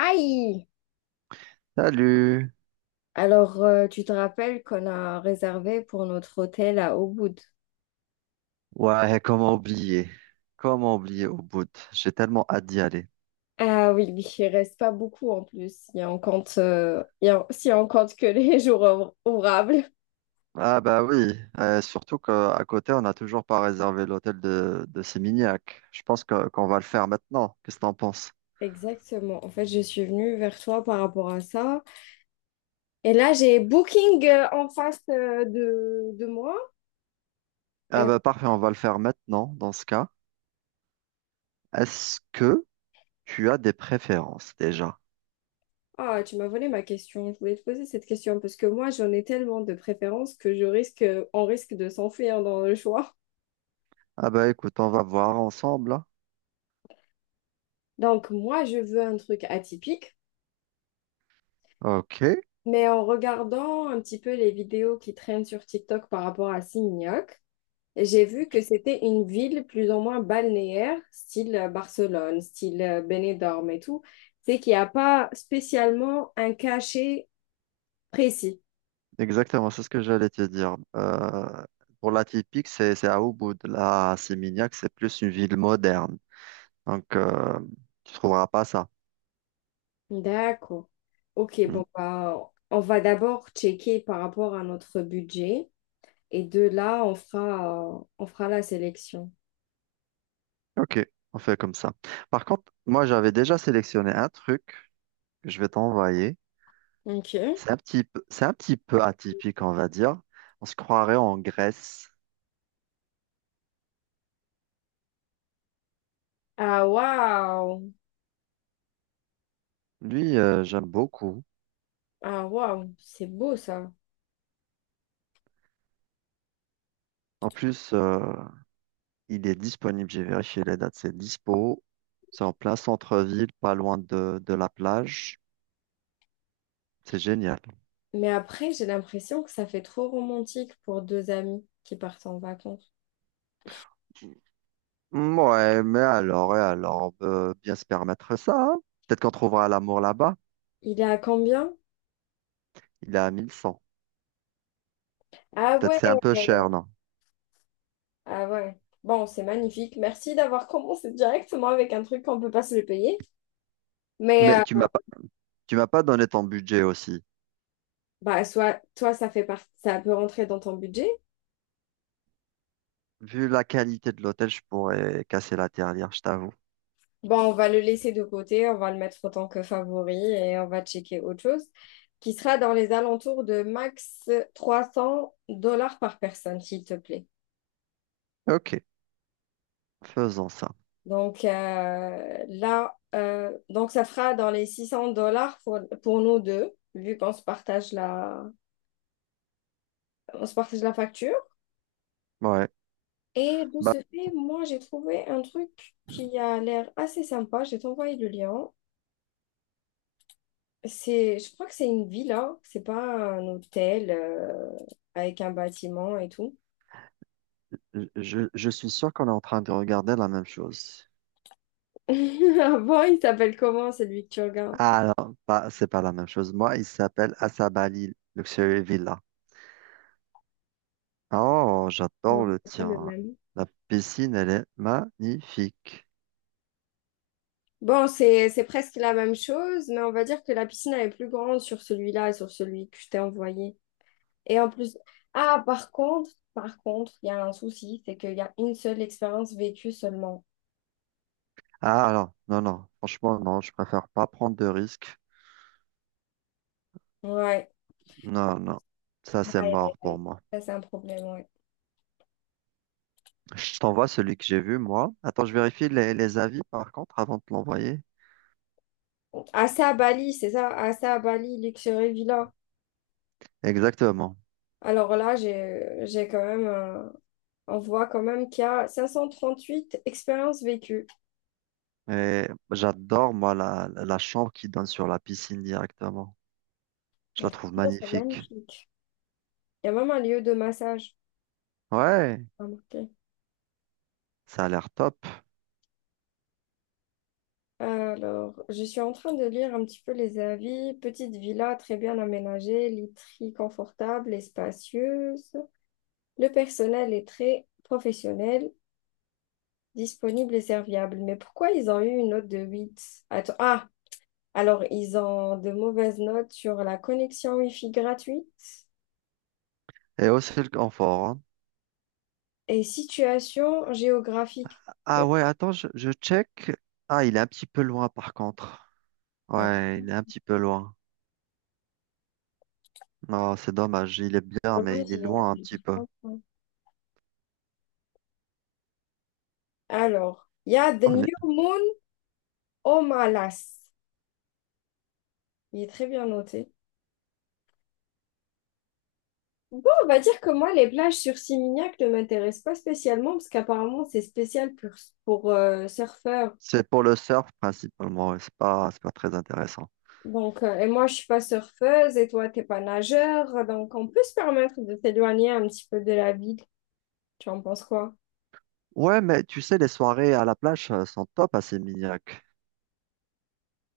Aïe! Salut! Alors, tu te rappelles qu'on a réservé pour notre hôtel à Ubud. Ouais, comment oublier? Comment oublier au bout? J'ai tellement hâte d'y aller. Ah oui, oui, il reste pas beaucoup en plus, si on compte, il si on compte que les jours ouvrables. Ah bah oui, surtout qu'à côté, on n'a toujours pas réservé l'hôtel de Sémignac. Je pense qu'on va le faire maintenant. Qu'est-ce que t'en penses? Exactement. En fait, je suis venue vers toi par rapport à ça. Et là, j'ai Booking en face de moi. Ah Et bah parfait, on va le faire maintenant dans ce cas. Est-ce que tu as des préférences déjà? ah, tu m'as volé ma question. Je voulais te poser cette question parce que moi, j'en ai tellement de préférences que je risque, on risque de s'enfuir dans le choix. Ah bah écoute, on va voir ensemble, hein. Donc, moi, je veux un truc atypique. Ok, Mais en regardant un petit peu les vidéos qui traînent sur TikTok par rapport à Signoc, j'ai vu que c'était une ville plus ou moins balnéaire, style Barcelone, style Benidorm et tout. C'est qu'il n'y a pas spécialement un cachet précis. exactement, c'est ce que j'allais te dire. Pour la typique, c'est à Ubud. La Sémignac, c'est plus une ville moderne. Donc, tu trouveras pas ça. D'accord. Ok, Hmm. bon, bah, on va d'abord checker par rapport à notre budget et de là, on fera la sélection. Ok, on fait comme ça. Par contre, moi, j'avais déjà sélectionné un truc que je vais t'envoyer. Ok. C'est un petit peu atypique, on va dire. On se croirait en Grèce. Ah, waouh! Lui, j'aime beaucoup. Ah, waouh! C'est beau ça. En plus, il est disponible. J'ai vérifié les dates. C'est dispo. C'est en plein centre-ville, pas loin de la plage. C'est génial. Mais après, j'ai l'impression que ça fait trop romantique pour deux amis qui partent en vacances. Hmm, ouais, mais alors, et alors, on peut bien se permettre ça, hein. Peut-être qu'on trouvera l'amour là-bas. Il est à combien? Il est à 1100. Ah Peut-être ouais, c'est un peu cher, non? ah ouais. Bon, c'est magnifique. Merci d'avoir commencé directement avec un truc qu'on peut pas se le payer. Mais Mais tu euh, m'as pas, Tu m'as pas donné ton budget aussi. bah soit toi ça fait partie, ça peut rentrer dans ton budget. Vu la qualité de l'hôtel, je pourrais casser la tirelire, je t'avoue. Bon, on va le laisser de côté, on va le mettre en tant que favori et on va checker autre chose qui sera dans les alentours de max 300 dollars par personne, s'il te plaît. Ok, faisons ça. Donc là, donc ça fera dans les 600 dollars pour nous deux, vu qu'on se partage la, on se partage la facture. Ouais. Et de Bah, ce fait, moi, j'ai trouvé un truc qui a l'air assez sympa. Je vais t'envoyer le lien. C'est, je crois que c'est une villa, c'est pas un hôtel avec un bâtiment et tout. Je suis sûr qu'on est en train de regarder la même chose. avant il s'appelle comment celui que tu regardes? Ah non, pas, c'est pas la même chose. Moi, il s'appelle Asabali Luxury Villa. Oh, Non, j'adore le c'est pas le tien. même. La piscine, elle est magnifique. Bon, c'est presque la même chose, mais on va dire que la piscine elle est plus grande sur celui-là et sur celui que je t'ai envoyé. Et en plus, ah, par contre, il y a un souci, c'est qu'il y a une seule expérience vécue seulement. Ah alors, non, non, franchement, non, je préfère pas prendre de risques. Ouais, Non, non, ça c'est aïe, aïe, mort pour aïe. moi. Ça, c'est un problème, ouais. Je t'envoie celui que j'ai vu, moi. Attends, je vérifie les avis, par contre, avant de te l'envoyer. Assez à Bali, c'est ça, assez à Bali, Luxury Villa. Exactement. Alors là, j'ai quand même, on voit quand même qu'il y a 538 expériences vécues. Et j'adore, moi, la chambre qui donne sur la piscine directement. Je la Donc, trouve franchement, c'est magnifique. magnifique. Il y a même un lieu de massage, Ouais, remarqué. ça a l'air top. Alors, je suis en train de lire un petit peu les avis. Petite villa très bien aménagée, literie confortable et spacieuse. Le personnel est très professionnel, disponible et serviable. Mais pourquoi ils ont eu une note de huit? Attends, ah, alors ils ont de mauvaises notes sur la connexion Wi-Fi gratuite Et aussi le confort, hein. et situation géographique. Ah Mais, ouais, attends, je check. Ah, il est un petit peu loin, par contre. ah, Ouais, il est un petit peu loin. Non, c'est dommage. Il est bien, mais dommage, il est loin un petit a- peu. alors, il y a The On New est- Moon au Malas. Il est très bien noté. Bon, on va dire que moi, les plages sur Simignac ne m'intéressent pas spécialement parce qu'apparemment, c'est spécial pour surfeurs. C'est pour le surf, principalement, et c'est pas, c'est pas très intéressant. Donc, et moi, je suis pas surfeuse et toi, t'es pas nageur. Donc, on peut se permettre de s'éloigner un petit peu de la ville. Tu en penses quoi? Ouais, mais tu sais, les soirées à la plage sont top à Sémignac.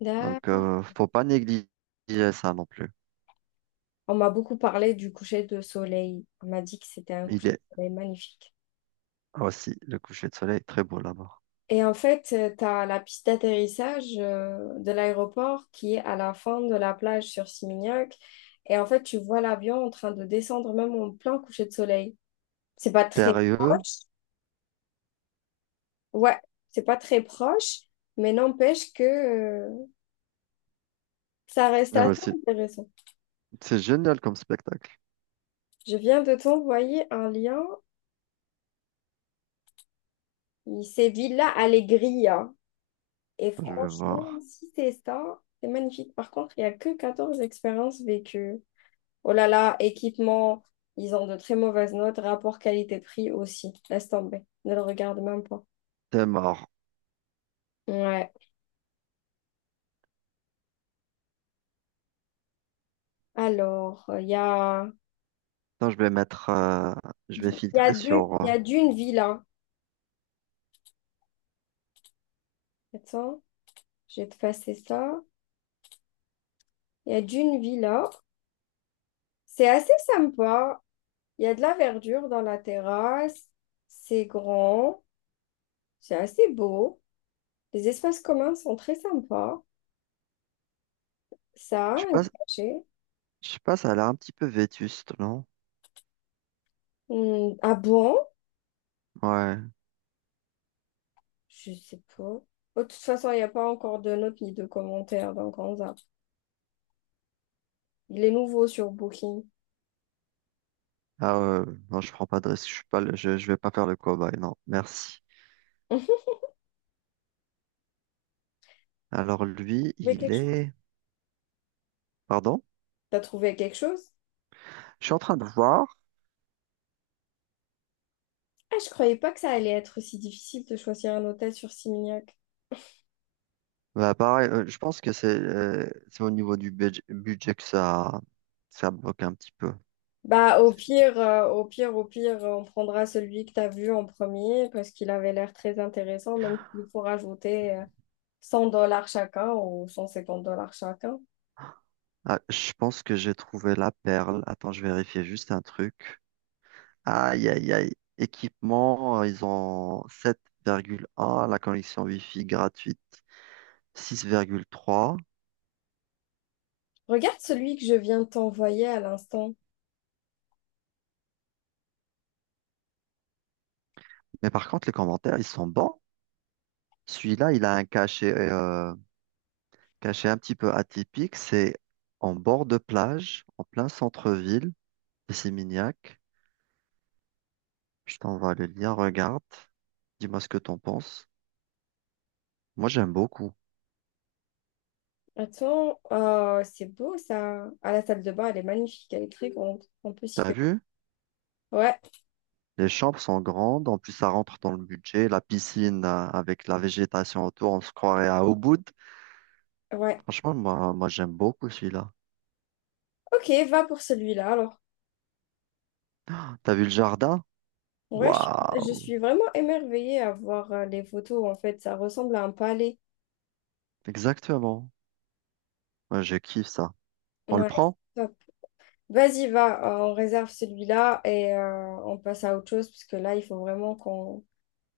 Là, Donc, faut pas négliger ça non plus. on m'a beaucoup parlé du coucher de soleil. On m'a dit que c'était un Il coucher est de soleil magnifique. aussi, le coucher de soleil est très beau là-bas. Et en fait, tu as la piste d'atterrissage de l'aéroport qui est à la fin de la plage sur Simignac. Et en fait, tu vois l'avion en train de descendre même en plein coucher de soleil. C'est pas très Sérieux? proche. Ouais, c'est pas très proche, mais n'empêche que ça reste Ah assez ouais, c'est intéressant. c'est génial comme spectacle. Je viens de t'envoyer un lien. C'est Villa Alegria. Et Je vais franchement, voir. si c'est ça, c'est magnifique. Par contre, il n'y a que 14 expériences vécues. Oh là là, équipement, ils ont de très mauvaises notes. Rapport qualité-prix aussi. Laisse tomber. Ne le regarde même pas. T'es mort. Ouais. Alors, Attends, je vais mettre, Je vais filtrer sur. il y a d'une villa. Attends, je vais te passer ça. Il y a d'une villa. C'est assez sympa. Il y a de la verdure dans la terrasse. C'est grand. C'est assez beau. Les espaces communs sont très sympas. Ça a Je sais un pas, cachet. Ça a l'air un petit peu vétuste, non? Hmm, ah bon? Ouais. Je sais pas. Oh, de toute façon, il n'y a pas encore de notes ni de commentaires, donc on zappe. Il est nouveau sur Booking. Ah ouais, non, je prends pas de risque. Je suis pas, je vais pas faire le cobaye, non. Merci. t'as Alors lui, trouvé il quelque chose? est. Pardon? T'as trouvé quelque chose? Je suis en train de voir. Ah, je croyais pas que ça allait être si difficile de choisir un hôtel sur Simignac. Bah, pareil, je pense que c'est au niveau du budget que ça bloque un petit peu. Bah, au pire, au pire, au pire, on prendra celui que t'as vu en premier parce qu'il avait l'air très intéressant, même s'il faut rajouter 100 dollars chacun ou 150 dollars chacun. Ah, je pense que j'ai trouvé la perle. Attends, je vérifie juste un truc. Aïe, aïe, aïe. Équipement, ils ont 7,1, la connexion Wi-Fi gratuite 6,3. Regarde celui que je viens de t'envoyer à l'instant. Mais par contre, les commentaires, ils sont bons. Celui-là, il a un cachet, cachet un petit peu atypique. C'est en bord de plage, en plein centre-ville, et c'est mignac. Je t'envoie le lien, regarde. Dis-moi ce que t'en penses. Moi, j'aime beaucoup. Attends, c'est beau ça. À la salle de bain, elle est magnifique, elle est très grande. On peut s'y T'as perdre. vu? Ouais, Les chambres sont grandes, en plus ça rentre dans le budget. La piscine avec la végétation autour, on se croirait à Ubud. ouais. Franchement, moi j'aime beaucoup celui-là. Ok, va pour celui-là alors. T'as vu le jardin? Ouais, je Waouh! suis vraiment émerveillée à voir les photos en fait. Ça ressemble à un palais. Exactement. Moi, je kiffe ça. On le Ouais, prend? vas-y, va, on réserve celui-là et on passe à autre chose, parce que là, il faut vraiment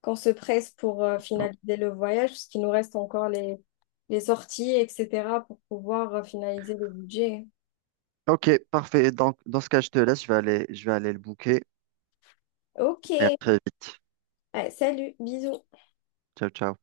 qu'on se presse pour finaliser le voyage, parce qu'il nous reste encore les sorties, etc., pour pouvoir finaliser le budget. Ok, parfait. Donc, dans ce cas, je te laisse. Je vais aller le booker. Ok, Et à très vite. ouais, salut, bisous. Ciao, ciao.